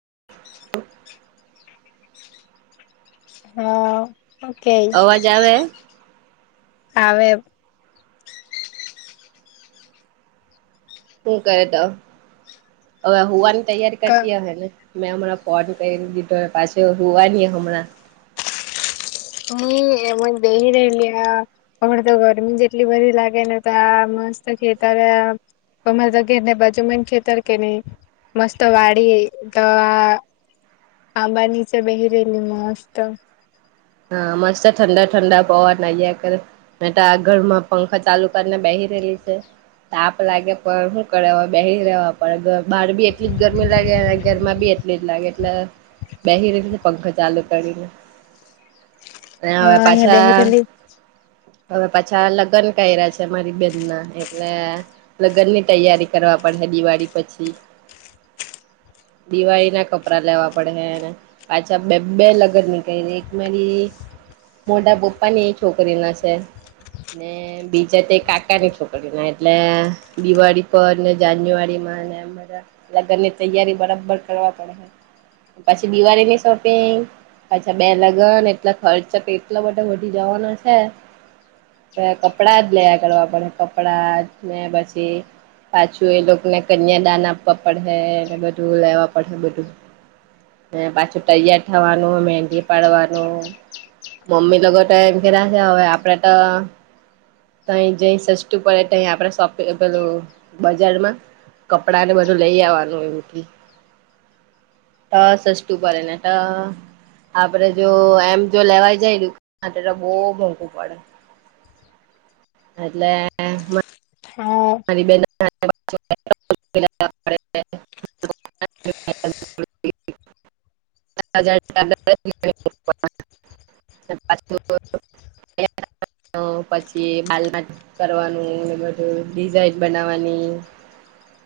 [inaudible] હા.. ઓકે અવાજ આવે. હા આવે. શું કરે તો. હવે હોવાની તૈયારી કરતી હ હને. મેં [unintelligible] હમારા ફોન દીધો પાછી હુવાની હમરા હ એમ જ બેહી રલી. આ હમને તો ગરમી જેટલી બધી લાગે ને તા મસ્ત ખેતરે આ અમારા તો ઘેરને બાજુ મ ખેર કે નહી. મસ્ત વાડી. તો આ આંબા નીચે છે. બહી રેવાની મસ્ત હા. મસ્ત ઠંડા-ઠંડા પવન આવ્યા કરે નહિતર આ ઘર માં પંખા ચાલુ કરીને બેસી રહેલી [unintelligible] છે તાપ લાગે, પણ શું કરે બેહી રહેવા પડે બાર બી એટલી ગરમી લાગે અને ઘરમાં બી એટલી જ લાગે. એટલે બેસી રહે પંખો ચાલુ કરીને. અને હા હવે અહિયાં બેહી પાછા.. રહેલી હવે પાછા લગ્ન કર્યા છે મારી બેનના. એટલે લગ્ન ની તૈયારી કરવા પડ દિવાળી પછી. [inaudible] દિવાળી ના કપડા લેવા પડે હને. પાછા બે-બે લગ્ન નીક મારી મોટા પપ્પાની છોકરીના છે. ને બીજા તે કાકા ની છોકરી ના. એટલે દિવાળી પરને જાન્યુઆરીમાં [unintelligible] ઘરની લગનની તૈયારી બરાબર કરવા પડે. પછી દિવાળીની શોપિંગ પછા બે લગ્નન એટલે ખર્ચા તો એટલા માટે વધી જવાના છે કપડા જ લેયા કરવા પડે કપડા ને પછી પાછું એ લોકોને કન્યાદાન આપવા પડે બધું લેવા પડે બધું હ પાછું તૈયાર થવાનું મેંદી પાડવાનું મમ્મી લોકો તો એમ કેશે હવે આપડે તો તહી જઈ સસ્તું પડે તહી આપડ સોપ પેલું બજારમાં કપડા ને બધું લઈ આવવાનું એમ કે હ સસતું પડે નહીતો આપડે જો એમ જો લેવાય જાય બહુ મોઘું પડે એટલે હા મારી બેન [unintelligible] [inaudible] [unintelligible] [inaudible] તો પછી બાલબાત કરવાનું એવુ બધું ડિઝઇન બનાવાની.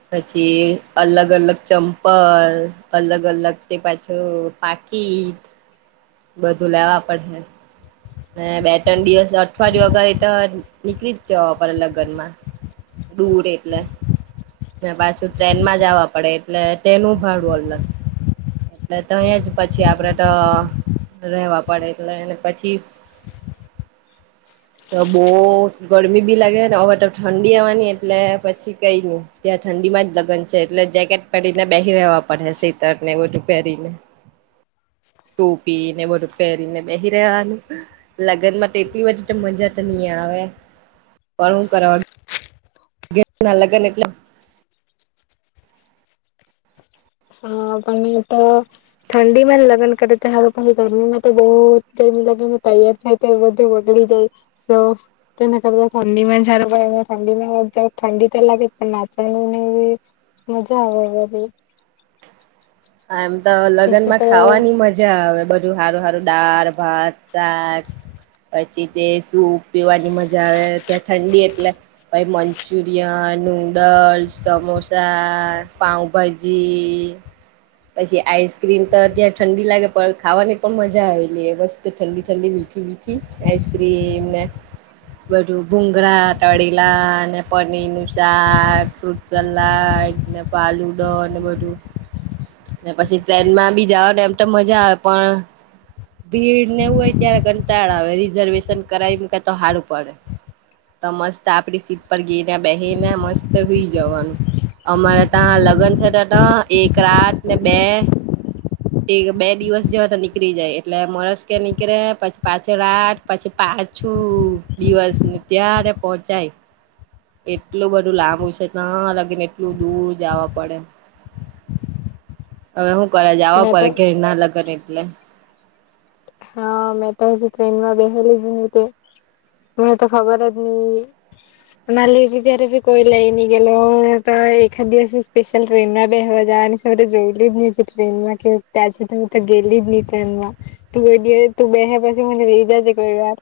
પછી અલગ અલગ ચંપલ અલગ અલગ તે પ જો પાકીટ બધું લેવા પડહે ને બે ત્રણ દિવસ અઠવાડયો ગઈ ત નીકળી જ જવા પડે લગનમાં દૂર એટલે ને પાછું ટ્રેનમાં જવા પડે એટલે તેનું ભાડુ અલ એટલે તો જ પછી આપડે તો રહેેવા પડે એટલે પછી [inaudible] તો બો ગરમી બી લાગેને હવે તો ઠંડી આવાની એટલે પછી કઈ ની ત્યાં ઠં ડી ના જ લગન છે એટલે જેકેટ પહેરીને બેહી રહેવા પડે સેકેટ ને બધું પહેરીને [inaudible] ટોપી ને બધું પહેરી ને બેહી રેવાનું લગન માં એટલી બઘી તો મજા તો ની હવે પણ હું કરવા [unintelligible] લગન એટલે હા પરંતુ તો ઠંડીમાં લગન કરે તો હારુ પહી ગરમીમાં તો બો ગરમી લગે. ને તૈયાર થાય તો એ બધું બગડી જાય ફોર્સ તેના કરતા ઠંડીમાં જ હારું પડે ઠંડીમાં જ ઠંડી તો લાગે પણ નાચવાનીને એવી મજા આવે [inaudible] એમ તો બીજું લગનમાં તો ખાવાની મજા આવે બ હારુ હારું ડાર, ભાત, શાક પછી તે સૂપ પીવાની મજા આવે તે ઠંડી એટલે પહી મંચુરિય નૂડલ્સ, સમોસા, પાંઉભાજી પછી આઈસક્રીમ તો અત્યારે ઠંડી લાગે પણ ખાવાની પણ મજા આવેલી બસ તે ઠંડી ઠંડી [unintelligible] આઈસક્રીમ ને બધું ભુંંગરા તળેલા અને પનીર નું શાક ફટલા [inaudible] ને પાલુંદો ને બધું ને પછી ટ્રેનમાં બી જાઓ તો એમ તો મજા આવે પણ ભીડ નેવું હોય ત્યારે કંટાળ આવે રિઝર્વેશન કરાવી મુકે તો હારું પડે. તો મસ્ત આપડી સીટ પર ગીને બેહીને મસ્ત હુઈ જવાનું અમારે ત્યાં લગન છે ત તા એક રાત ને બે એ બે દિવસ જેવા તો નીકળી જાય એટલે મોણસ કે નીકળે પછી પાછળ રાત પછી પા પાછું દિવસ ન ત્યારે પોહોંચાય. એટલું બધું લાંબુ છે તા લગીન એટલું દૂર જવા પડે હવે હું કરે જાવા મેં તો પડે ઘેર ના લગન એટલે હા મેં તો હજુ ટ્રેનમાં બેહેલી જ ની તે મને તો ખબર જ ની મારે અત્યાર સુધી કોઈ લઇ ની ગેલો ત એખાદ દિવસે સ્પેશલ ટ્રેનમાં બેહવા જ વાની શે ત જોયલી જ ની છે ટ્રેનમાં કેવુંક તા શે ત ગેલી જ ની ટ્રેનમાં તુ એ દિવસ દીવ બેહે પસી હું લેઇ જાજે કોઈ વાર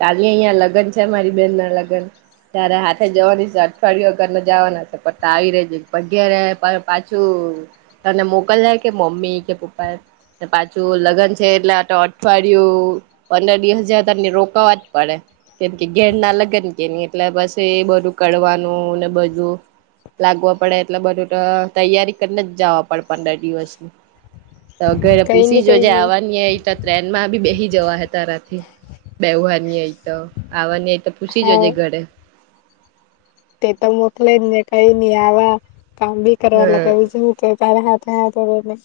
તારી અહિયાં લગન છે મારી બેનના લગન ત્યારે હાથે જવાની છે અઠવાડિયા કરને જવાના છે પતા આવઈ રે છે અગિયારે પણ પછુ તને મોકલે કે મમ્મી કે પપ્પા પાછું લગન છે એટલે આ તો અઠવાડિયું પંદર દિવસ જાય તો રો કરવા પડે કેમ કે ઘેર ના લગન કે ને એટલે બસ એ બધું કરવાનું ને બધું લાગવો પડે એટલે બધું તો તૈયારી કરીને જ જવા પડે પંદર દિવસની. તો ઘરે કઈ પૂછી ની કઈ જોજે ની આવવાની એ તો ટ્રેન માં બી બેહી જવાહે તારાથી બેહવાની હોય તો આવાની હોય તો પૂછી જજે હા ઘડે તે તો મોકલે જ ની કઈ ની આવા કામ બી કરવા હમ લગાવે છે તો તારા હાથે તવારમાં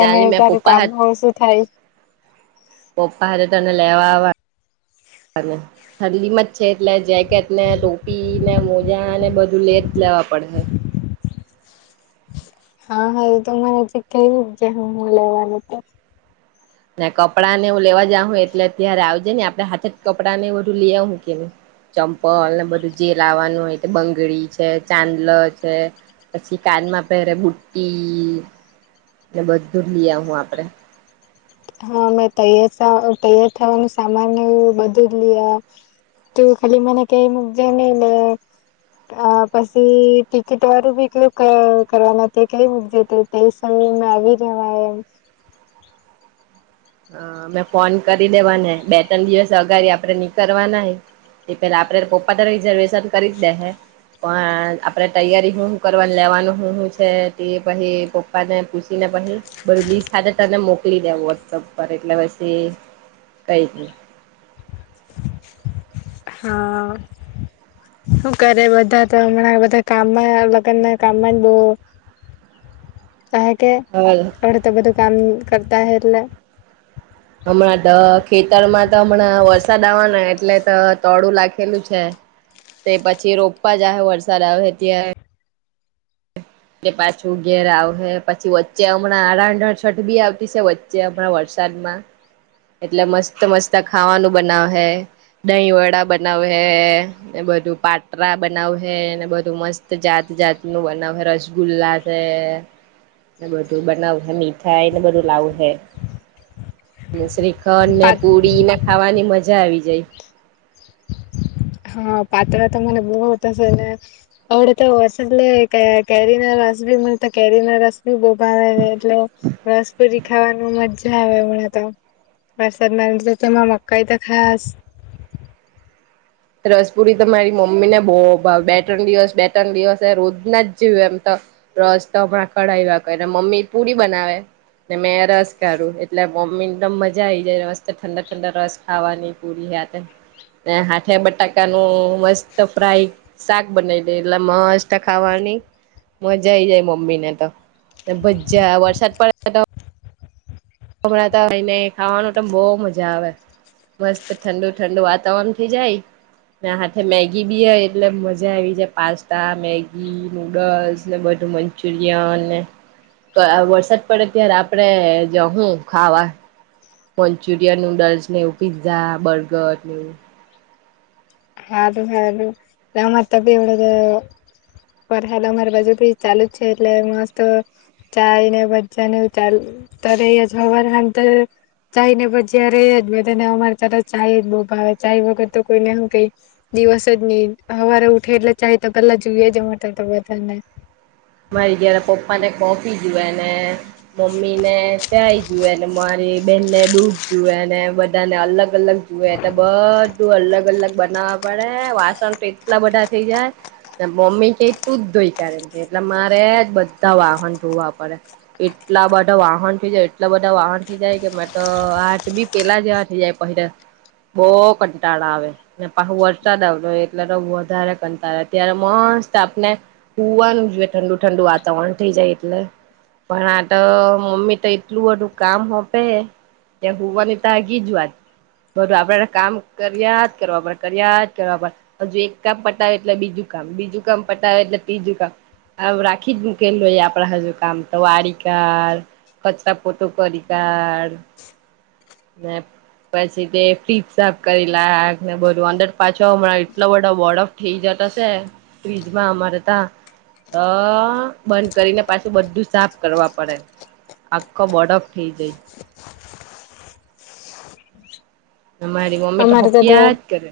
ચાલી એ [unintelligible] મેં તાર પપ્પા કામ હાથ હો શું થાય પપ્પા હાથે તને લેવા આવા થરલીમાં જ છે, એટલે જેકેટ ને ટોપી ને મોજા ને બધું લે લેવા પડે હૈ. હા, હા તો મને જે કે ગ હું લેવાનું તો ના કપડાં ને હું લેવા જઉં હું એટલે અત્યારે આવજે ને આપણે હાથે જ કપડાંને એ બધું લે આવું કે ની ચંપલ ને બધું જે લાવવાનું હોય તે બંગડી છે, ચાંદલ છે. પછી કાનમાં પહેરે બુટ્ટી એટ બધું લઈ આવું આપડે. હા, મેં તૈયાર તૈયાર થવાનું સામાનવું એવું બધું લઈ આવા. તેની થેલી મને કઈ મુકજે ની. અ પછી ટિકિટ વાળું બી કયું કરવાના તે કઈ મુકજે જતી તે હિસાબે મે આવી જવા એમ. હ, અમે ફોન કરી લેવાને બે ત્રણ દિવસ અગારી આપડે નીકળવાના હોય. એ પેલા આપડે પપ્પા તો રિઝર્વેશન કરી જ દે હે. પણ આપડે તૈયારી શું કરવાની લેવાનું શું શું છે તે પછી પપ્પા ને પૂછીને? પછી બું લીસ્ટ ખા તને મોકલી દેવ વોટ્સઅપ ઉપરએટલે પછી કાંઈ નહિ. હા. શું કરે બધા તો હમણાં બધા કામમાં લગ્નના કામમાં જ બો કાહે કે હ આપણેે તો બધું કામ કરતા હ એટલે હમણાં તો ખેતર માં તો હમણાં વરસાદ આવવાના એટલે તો તોડું લખેલું છે. તે પછી રોપવા જહે વરસાદ આવે ત્યારે એ પાછું ઘેર આવે પછી વચ્ચે હમણાં અ રાંધન છઠ બી આવતી છે વચ્ચે હમણા વરસાદ શ્રાધ માં એટલે મસ્ત મસ્ત ખાવાનું બનાવે હે દહીં વડા બનાવે હે. બધું પાટરા બનાવ હે ને બધું મસ્ત જાત જાતનું બનાવે રસગુલ્લા છે. બધું બનાવ હે મીઠાઈ એને બધું લાવું હે. [unintelligible] શ્રીખંડ ને પાત પુડીને ખાવાની મજા આવી જાય. [unintelligible] હા, પાતરા તો મને બોવ ભાવતા છે. અવડે તો વરસાદ એટલે કેરીના રસ બી મળતા કેરી ના રસ બી બહુ ભાવ છે, એટલે રસપરી ખાવાનું મજા આવે. હમણાં તો, વરસાદમાં તો એમાં મકાઈ તો ખાસ રસપુરી તો મારી મમ્મી ને બહુ ભાવ બે ત્રણ દિવસ બે ત્રણ દિવસ રોજ ના જવ એમ તો રસ તો આપણા ખડાવવા કને મમ્મી પુરી બનાવે ને મેં રસ કાઢું એટલે મમ્મી એકદમ મજા આઈ જાય મસ્તે ઠંડા ઠંડા રસ ખાવાની પૂરી સાથે [unintelligible] છે, બટાકા નું મસ્ત ફ્રાય શાક બનાવી દે એટલે મસ્ત ખાવાની મજા આઈ જાય મમ્મી ને તો ભજા વરસાદ પડે તો ભમણાતા હોય ને ખાવાનું તો બઉ મજા આવે. મસ્ત ઠંડુ ઠંડુ વાતાવરણ થઇ જાય. હાથે મેગી બી હ એટલે મજા આવી જાય પાસ્તા મેગી નૂડલ્સ ને બધુ મંચુરિયન ને વરસાદ પડે ત્યારે આપડે જહું ખાવા મંચુરિયન, નૂડલ્સ ને એવું પિઝઝા, બર્ગર ને એવું. હા, હાું એમત ભી એવડદ વરહાદ અમારી બાજુ ભી ચાલુ જ છે, એટલે મસ્ત ચાય ને ભજીયાને ચાલ ત જવાર ખ ચાય ને પણ જયારે જ બધા ને અમારે ત્યારે ચાાય જ બહુ ભાવે ચાય વગર તો કોઈને હું કઈ દિવસ જ નહી સવારે ઉઠે એટલે ચાહે તો પેલા જોઈએ જ અમારે ત્યાં તો બધાને. મારી જયારે પપ્પા ને મોફી જો ને મમ્મી ને ચાય જુએ મારી બેન ને ડૂધ જોએ ને બધાને અલગ ગ અલગ જુએ તો બધું અલગ અલગ બનાવવા પડે વાસ તો એટલા બધા થઈ જાય મમ્મી કેટું જ દોઈ એટલે મારે જ બધા વાહન જોવા પડે એટલા બધા વાહન થ એટલા બધા વાહન જાય કે તો આઠ બી પેલા જ થઈ જાય પલા બહ કંટાળા આવે ને પાછું વરસાદ આવતો હોય, એટલે તો વધારે કંટાળા ત્યારે મ સ્ત આપને હોુવાનું જોએ ઠંડુ ઠંડુ વાતાવરણ થઈ જાય એટલે પણ આ તો મમ્મી તો એટલું બધું કામ સપે ત્યા હોવાની તકી જ વાત બરોબ આપડે કામ કર્યા જ કરવા પણ કર્યા જ કરવા પણ હજુ એક કામ પતાાવ એટલે બીજું ક બીજું કામ પટવે એટલે ત્રીજું કામ હ રાખી જ મુકેલય આપડે હજુ કામ તો વાડીક કચરા પોટું કરી કાઢ પછી તે ફપફ કરી લને બધું અંદર પાછો હ એટલો બધો વોર્ડ ઓફ થઇ જ શે ફ્રીજમાં અમારે ત્યા હ બંધ કરીને પાછું બધું સાફ કરવા પડે, આખ બડક થઈ જાય મારી મમ્મી તો અમારે ત્યાં ફપ્યા જ કરે,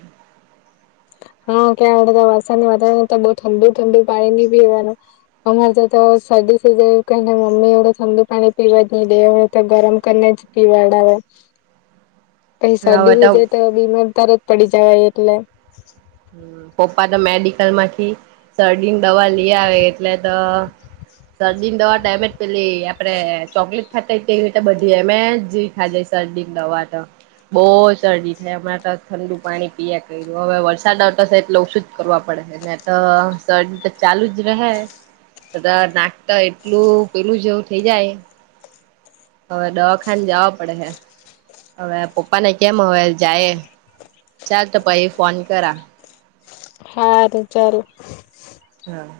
હા, ક્યાંડે તો વરસાદ વાતાવરણ તો બઉ ઠંડુ ઠંડુ પાણી નહી પીવાનું અમારે સદી સ એ કે મમ્મી એડ ઠડુ પાણી પીવા જ નહીં દે એ તો ગરમ કરીને જ પીવાડાવ હો પઈ શરદી હો જાય તો બીમાર તાર જ પડી જવા એટલે પપ્પા તો મેડિકલ માંથી શરદીને દવા લઈ આવે એટલે તો સર્દી દવા ટાઈમે. પેલી આપણે ચોકલેટ ખાતા તેવી રીતે બધી એમેવી ખા જાય શરદીની દવા તો. બહુ શરદી થાય હમણાં ત ઠંડુ પાણી પીએ કરી હવે વરસા સાડાટશે એટલે ઓછું જ કરવા પડે ને તો સ તો ચાલુ જ રહે. બા નાક તો એટલું પેલું જેવું થઇ જાય. હવે દવાખાને જવા પડે હે. હવે પપ્પાને કેમ હવે જાય ચાલ તો પછ ફોન કરા. હાર ચાલ. હમ્મ